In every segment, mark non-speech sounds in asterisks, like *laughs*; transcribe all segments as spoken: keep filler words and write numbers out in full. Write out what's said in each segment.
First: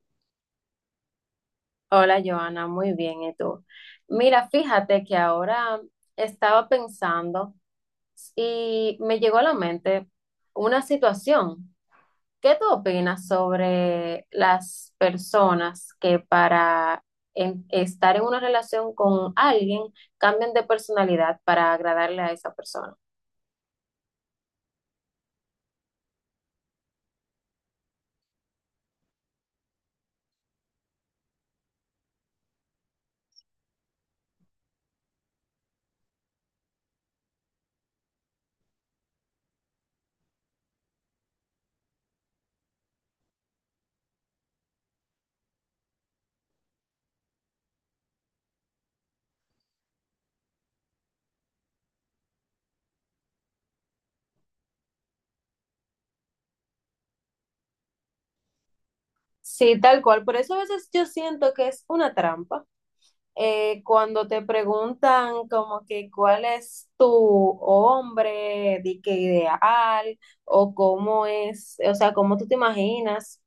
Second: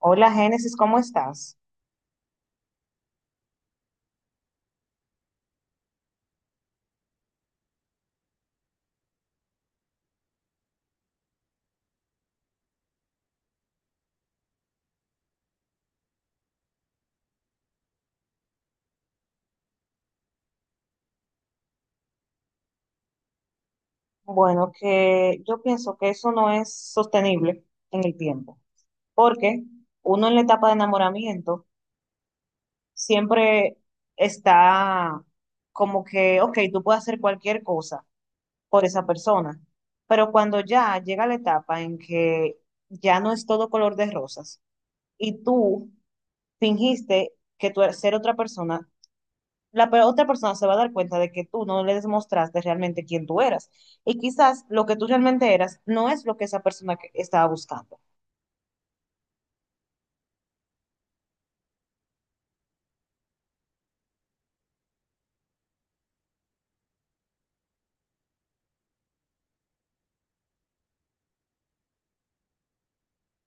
Hola, Génesis, ¿cómo estás? Hola, Joana, muy bien, ¿y tú? Mira, fíjate que ahora estaba pensando y me llegó a la mente una situación. ¿Qué tú opinas sobre las personas que para en- estar en una relación con alguien cambian de personalidad para agradarle a esa persona? Bueno, que yo pienso que eso no es sostenible en el tiempo, porque uno en la etapa de enamoramiento siempre está como que, ok, tú puedes hacer cualquier cosa por esa persona, pero cuando ya llega la etapa en que ya no es todo color de rosas y tú fingiste que tú eres ser otra persona, la pe- otra persona se va a dar cuenta de que tú no le demostraste realmente quién tú eras. Y quizás lo que tú realmente eras no es lo que esa persona que estaba buscando. Sí, tal cual. Por eso a veces yo siento que es una trampa. Eh, cuando te preguntan como que cuál es tu hombre, di que ideal, o cómo es, o sea, cómo tú te imaginas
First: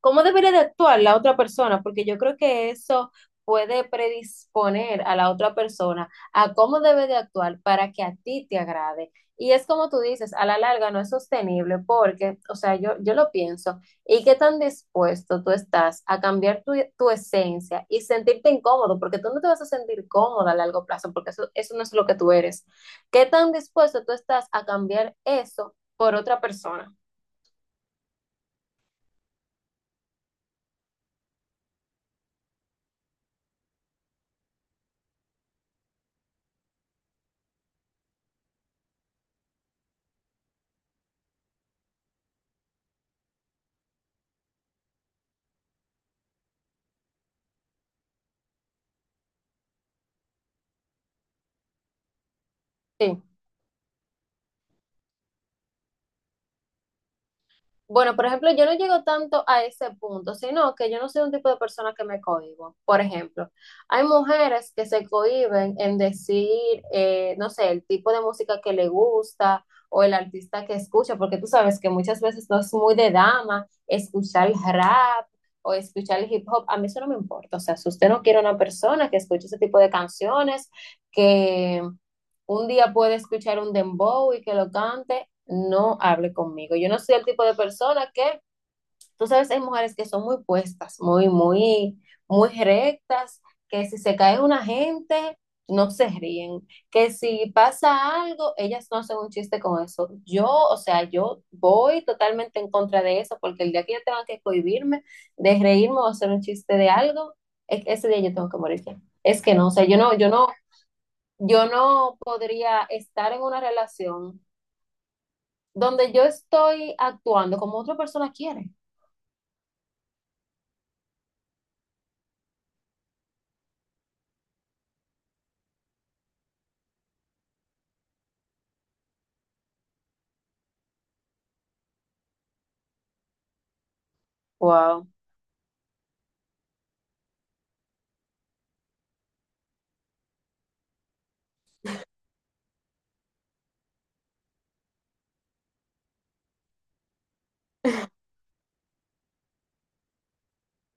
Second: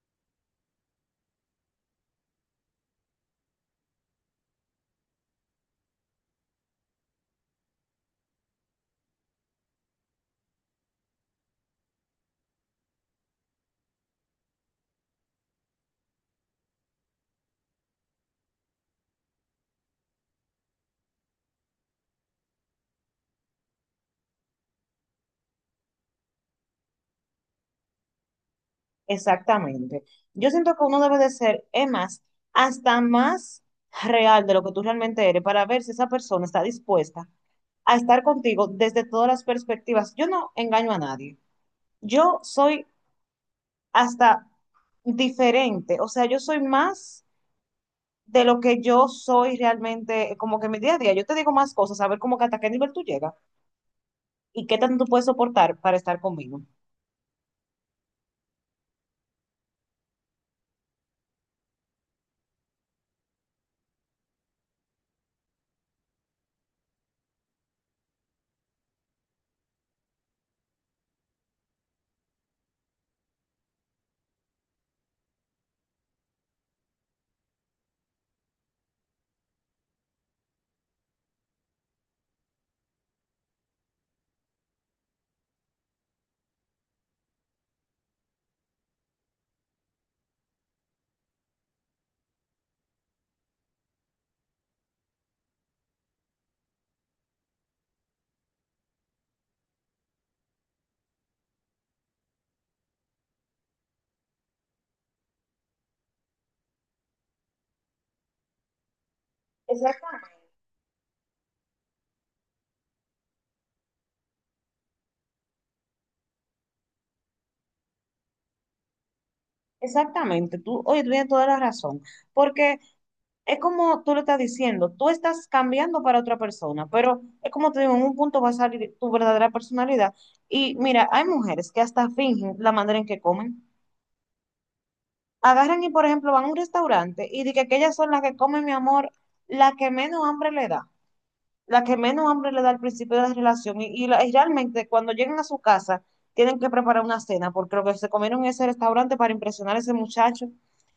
cómo debería de actuar la otra persona, porque yo creo que eso puede predisponer a la otra persona a cómo debe de actuar para que a ti te agrade. Y es como tú dices, a la larga no es sostenible porque, o sea, yo, yo lo pienso, ¿y qué tan dispuesto tú estás a cambiar tu, tu esencia y sentirte incómodo? Porque tú no te vas a sentir cómoda a largo plazo, porque eso, eso no es lo que tú eres. ¿Qué tan dispuesto tú estás a cambiar eso por otra persona? Exactamente. Yo siento que uno debe de ser, es más, hasta más real de lo que tú realmente eres para ver si esa persona está dispuesta a estar contigo desde todas las perspectivas. Yo no engaño a nadie. Yo soy hasta diferente, o sea, yo soy más de lo que yo soy realmente, eh, como que en mi día a día, yo te digo más cosas, a ver como que hasta qué nivel tú Sí. llegas y qué tanto tú puedes soportar para estar conmigo. Bueno, por ejemplo, yo no llego tanto a ese punto, sino que yo no soy un tipo de persona que me cohíbo. Por ejemplo, hay mujeres que se cohíben en decir, eh, no sé, el tipo de música que le gusta o el artista que escucha, porque tú sabes que muchas veces no es muy de dama escuchar el rap o escuchar el hip hop. A mí eso no me importa. O sea, si usted no quiere una persona que escuche ese tipo de canciones, que un día puede escuchar un dembow y que lo cante, no hable conmigo. Yo no soy el tipo de persona que, tú sabes, hay mujeres que son muy puestas, muy, muy, muy rectas, que si se cae una gente, no se ríen, que si pasa algo, ellas no hacen un chiste con eso. Yo, o sea, yo voy totalmente en contra de eso, porque el día que yo tenga que cohibirme de reírme o hacer un chiste de algo, e- ese día yo tengo que morir ya. Es que no, o sea, yo no, Exacta- yo no yo no podría estar en una relación donde yo estoy actuando como otra persona quiere. Exactamente, tú, oye, tú tienes toda la razón, porque es como tú lo estás diciendo, tú estás cambiando para otra persona, pero es como te digo, en un punto va a salir tu verdadera personalidad. Y mira, hay mujeres que hasta fingen la manera en que comen. Wow. Agarran y, por ejemplo, van a un restaurante y dicen que, que ellas son las que comen, mi amor, la que menos hambre le da. La que menos hambre le da al principio de la relación y, y la- y realmente cuando llegan a su casa tienen que preparar una cena porque lo que se comieron en ese restaurante para impresionar a ese muchacho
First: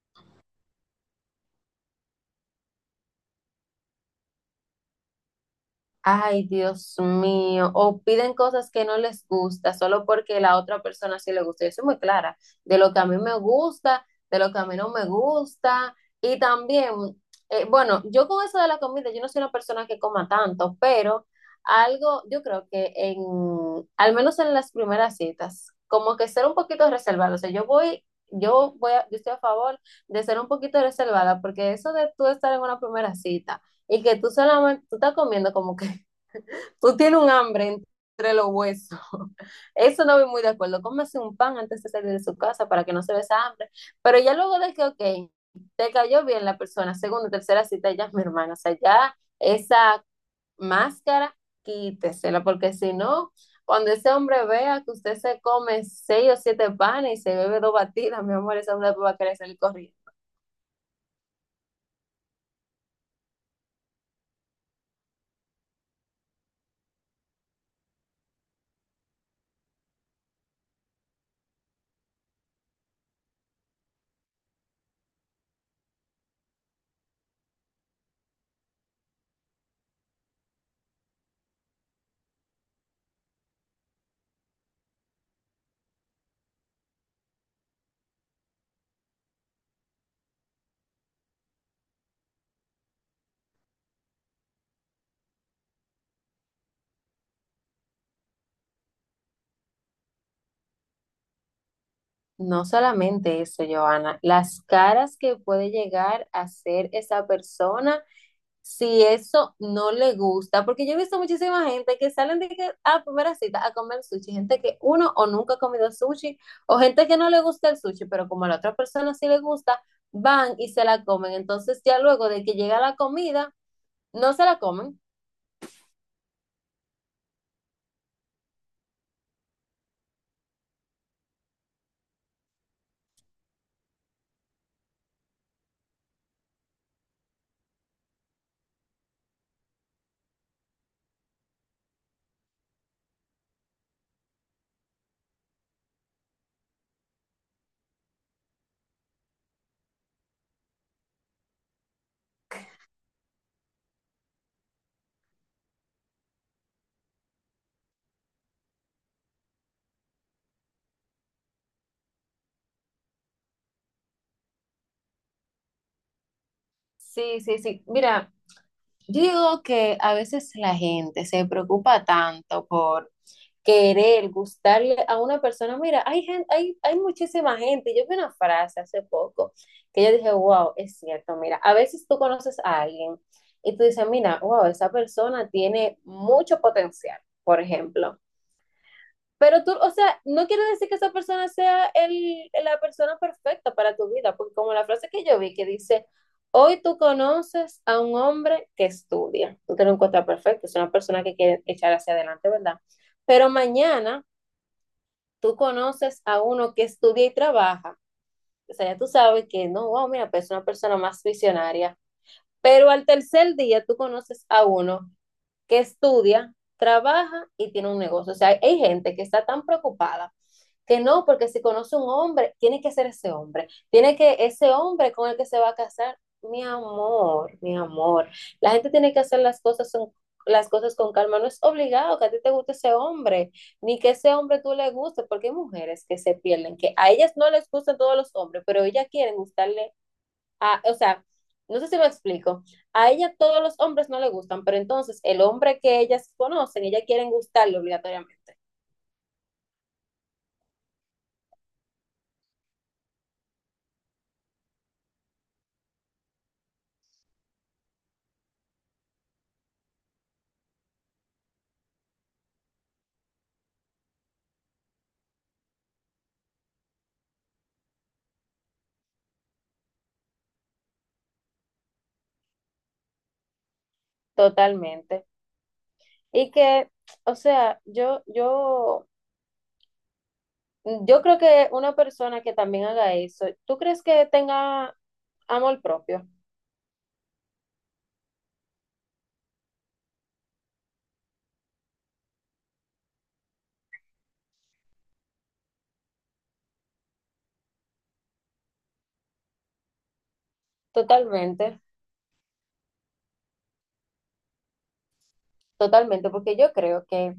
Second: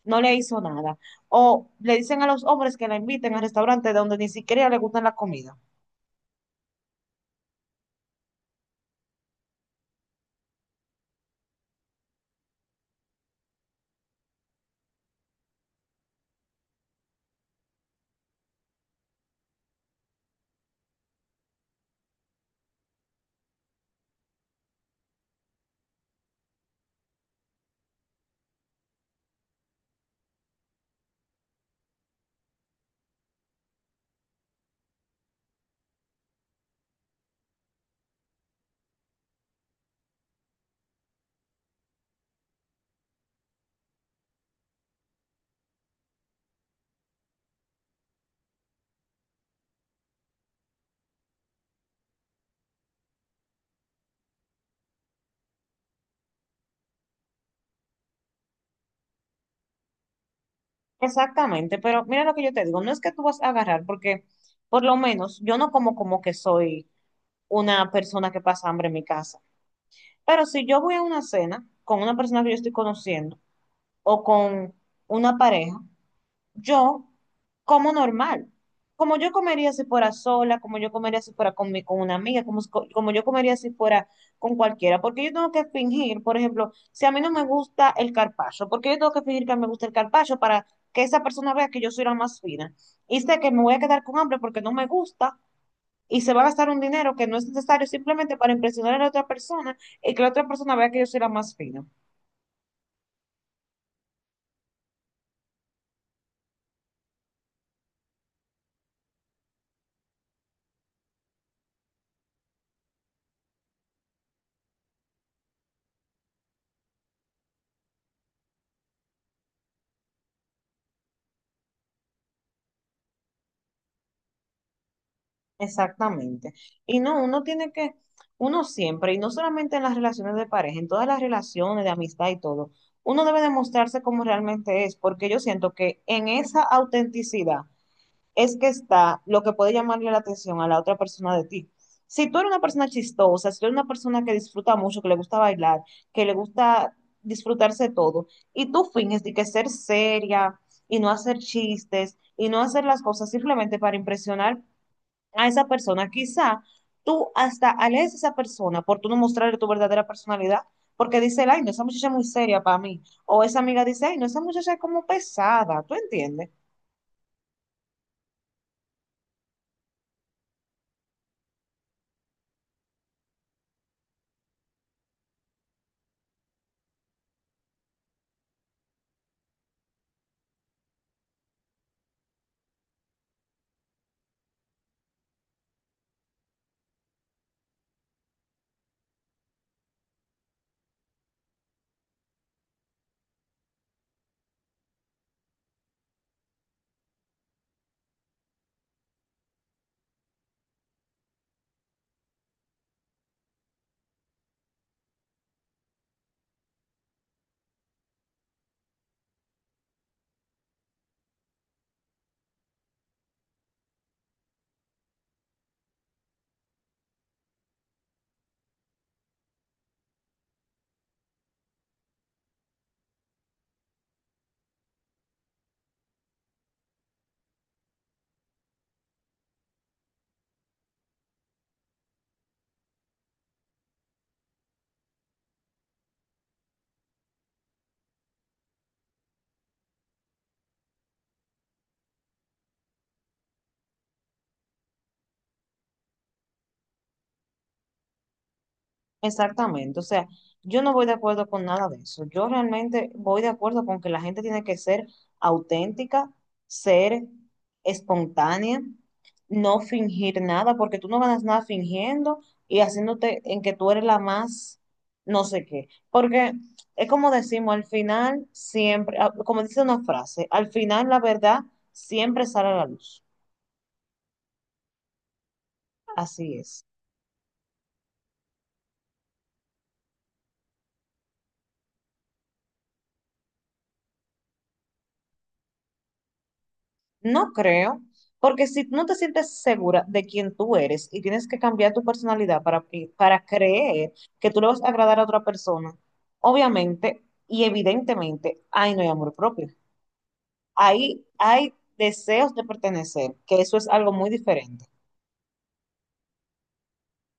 no le hizo nada. O le dicen a los hombres que la inviten al restaurante donde ni siquiera le gustan la comida. Ay, Dios mío, o piden cosas que no les gusta solo porque la otra persona sí le gusta. Yo soy muy clara de lo que a mí me gusta, de lo que a mí no me gusta. Y también, eh, bueno, yo con eso de la comida, yo no soy una persona que coma tanto, pero algo, yo creo que en, al menos en las primeras citas, como que ser un poquito reservado. O sea, yo voy, yo voy, a- yo estoy a favor de ser un poquito reservada, porque eso de tú estar en una primera cita. Y que tú solamente, tú estás comiendo como que tú tienes un hambre entre los huesos. *laughs* Eso no voy muy de acuerdo. Cómese un pan antes de salir de su casa para que no se vea esa hambre. Pero ya luego de que, ok, te cayó bien la persona, segunda, tercera cita, ya es mi hermana. O sea, ya esa máscara, quítesela, porque si no, cuando ese hombre vea que usted se come seis o siete panes y se bebe dos batidas, mi amor, ese hombre va a querer salir corriendo. Exactamente, pero mira lo que yo te digo, no es que tú vas a agarrar porque, por lo menos, yo no como como que soy una persona que pasa hambre en mi casa. Pero si yo voy a una cena con una persona que yo estoy conociendo o con una pareja, yo como normal. Como yo comería si fuera sola, como yo comería si fuera con, mi- con una amiga, como, s- co- como yo comería si fuera con cualquiera. Porque yo tengo que fingir, por ejemplo, si a mí no me gusta el carpaccio, porque yo tengo que fingir que me gusta el carpaccio para que esa persona vea que yo soy la más fina. Y sé que me voy a quedar con hambre porque no me gusta y se va a gastar un dinero que no es necesario simplemente para impresionar a la otra persona y que la otra persona vea que yo soy la más fina. No solamente eso, Joana, las caras que puede llegar a ser esa persona si eso no le gusta, porque yo he visto muchísima gente que salen de que a primera cita a comer sushi, gente que uno o nunca ha comido sushi, o gente que no le gusta el sushi, pero como a la otra persona sí le gusta, van y se la comen. Entonces ya luego de que llega la comida, no se la comen. Exactamente. Y no, uno tiene que, uno siempre, y no solamente en las relaciones de pareja, en todas las relaciones de amistad y todo, uno debe demostrarse como realmente es, porque yo siento que en esa autenticidad es que está lo que puede llamarle la atención a la otra persona de ti. Si tú eres una persona chistosa, si tú eres una persona que disfruta mucho, que le gusta bailar, que le gusta disfrutarse todo, y tú finges de que ser seria y no hacer chistes y no hacer las cosas simplemente para impresionar a esa persona. Quizá tú hasta alejes a esa persona por tú no mostrarle tu verdadera personalidad, porque dice, ay, no, esa muchacha es muy seria para mí. O esa amiga dice, ay, no, esa muchacha es como pesada, ¿tú entiendes? Sí, sí, sí. Mira, yo digo que a veces la gente se preocupa tanto por querer, gustarle a una persona. Mira, hay gente, hay, hay muchísima gente. Yo vi una frase hace poco que yo dije, wow, es cierto, mira, a veces tú conoces a alguien y tú dices, mira, wow, esa persona tiene mucho potencial, por ejemplo. Pero tú, o sea, no quiere decir que esa persona sea el, la persona perfecta para tu vida, porque como la frase que yo vi que dice, hoy tú conoces a un hombre que estudia, tú te lo encuentras perfecto, es una persona que quiere echar hacia adelante, ¿verdad? Pero mañana tú conoces a uno que estudia y trabaja, o sea, ya tú sabes que no, wow, mira, pues es una persona más visionaria, pero al tercer día tú conoces a uno que estudia, trabaja y tiene un negocio. O sea, hay gente que está tan preocupada que no, porque si conoce un hombre, tiene que ser ese hombre, tiene que ese hombre con el que se va a casar, mi amor, mi amor, la gente tiene que hacer las cosas son las cosas con calma, no es obligado que a ti te guste ese hombre, ni que ese hombre tú le guste, porque hay mujeres que se pierden, que a ellas no les gustan todos los hombres, pero ellas quieren gustarle a, o sea, no sé si me explico. A ella todos los hombres no le gustan, pero entonces el hombre que ellas conocen, ellas quieren gustarle obligatoriamente. Exactamente, o sea, yo no voy de acuerdo con nada de eso. Yo realmente voy de acuerdo con que la gente tiene que ser auténtica, ser espontánea, no fingir nada, porque tú no ganas nada fingiendo y haciéndote en que tú eres la más no sé qué. Porque es como decimos, al final siempre, ah, como dice una frase, al final la verdad siempre sale a la luz. Totalmente. Y Así es. que, o sea, yo, yo, yo creo que una persona que también haga eso, ¿tú crees que tenga amor propio? No creo, porque si no te sientes segura de quién tú eres y tienes que cambiar tu personalidad para, que- para creer que tú le vas a agradar a otra persona, obviamente y evidentemente, ahí no hay amor propio. Ahí hay Totalmente, deseos de pertenecer, que eso es algo muy diferente. totalmente, porque yo creo que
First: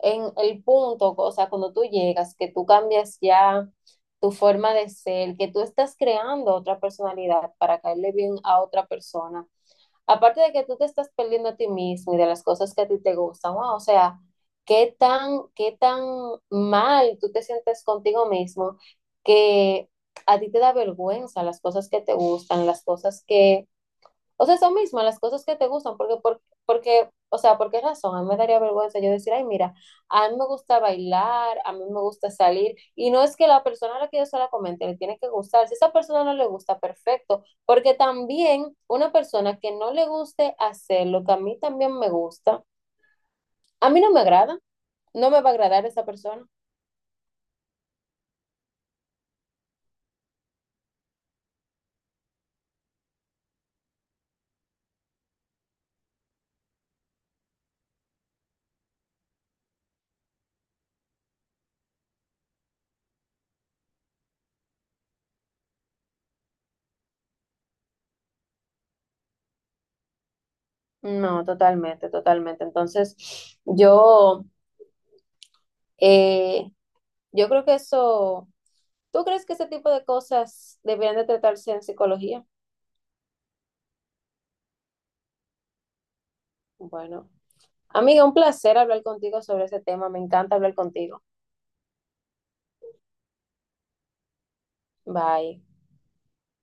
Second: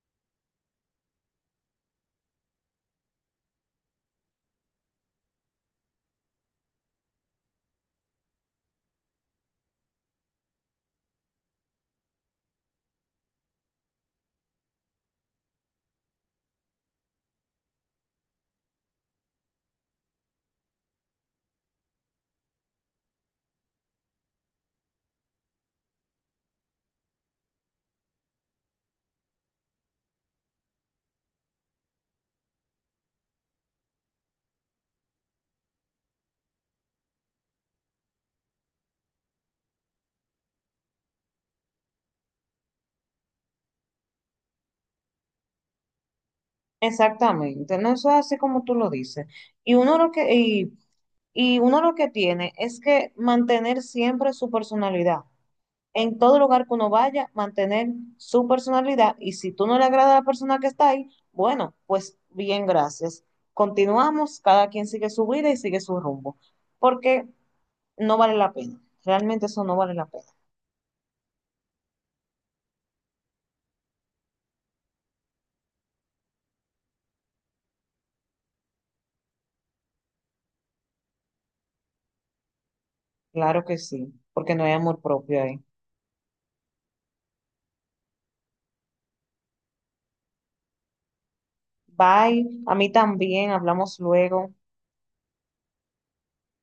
en el punto, o sea, cuando tú llegas, que tú cambias ya tu forma de ser, que tú estás creando otra personalidad para caerle bien a otra persona, aparte de que tú te estás perdiendo a ti mismo y de las cosas que a ti te gustan, wow, o sea, qué tan, qué tan mal tú te sientes contigo mismo que a ti te da vergüenza las cosas que te gustan, las cosas que, o sea, eso mismo, las cosas que te gustan, porque, por- porque, o sea, ¿por qué razón? A mí me daría vergüenza yo decir, ay, mira, a mí me gusta bailar, a mí me gusta salir, y no es que la persona a la que yo se la comente le tiene que gustar, si a esa persona no le gusta, perfecto, porque también una persona que no le guste hacer lo que a mí también me gusta, a mí no me agrada, no me va a agradar esa persona. Exactamente, no, eso es así como tú lo dices. Y uno lo que, y Y uno lo que tiene es que mantener siempre su personalidad. En todo lugar que uno vaya, mantener su personalidad. Y si tú no le agrada a la persona que está ahí, bueno, pues bien, gracias. Continuamos, cada quien sigue su vida y sigue su rumbo. Porque no vale la pena. Realmente eso no vale la pena. No, totalmente, totalmente. Entonces, yo, eh, yo creo que eso... ¿Tú crees que ese tipo de cosas deberían de tratarse en psicología? Claro que sí, porque no hay amor propio ahí. Bueno, amiga, un placer hablar contigo sobre ese tema. Me encanta hablar contigo. Bye, a mí también, hablamos luego. Bye.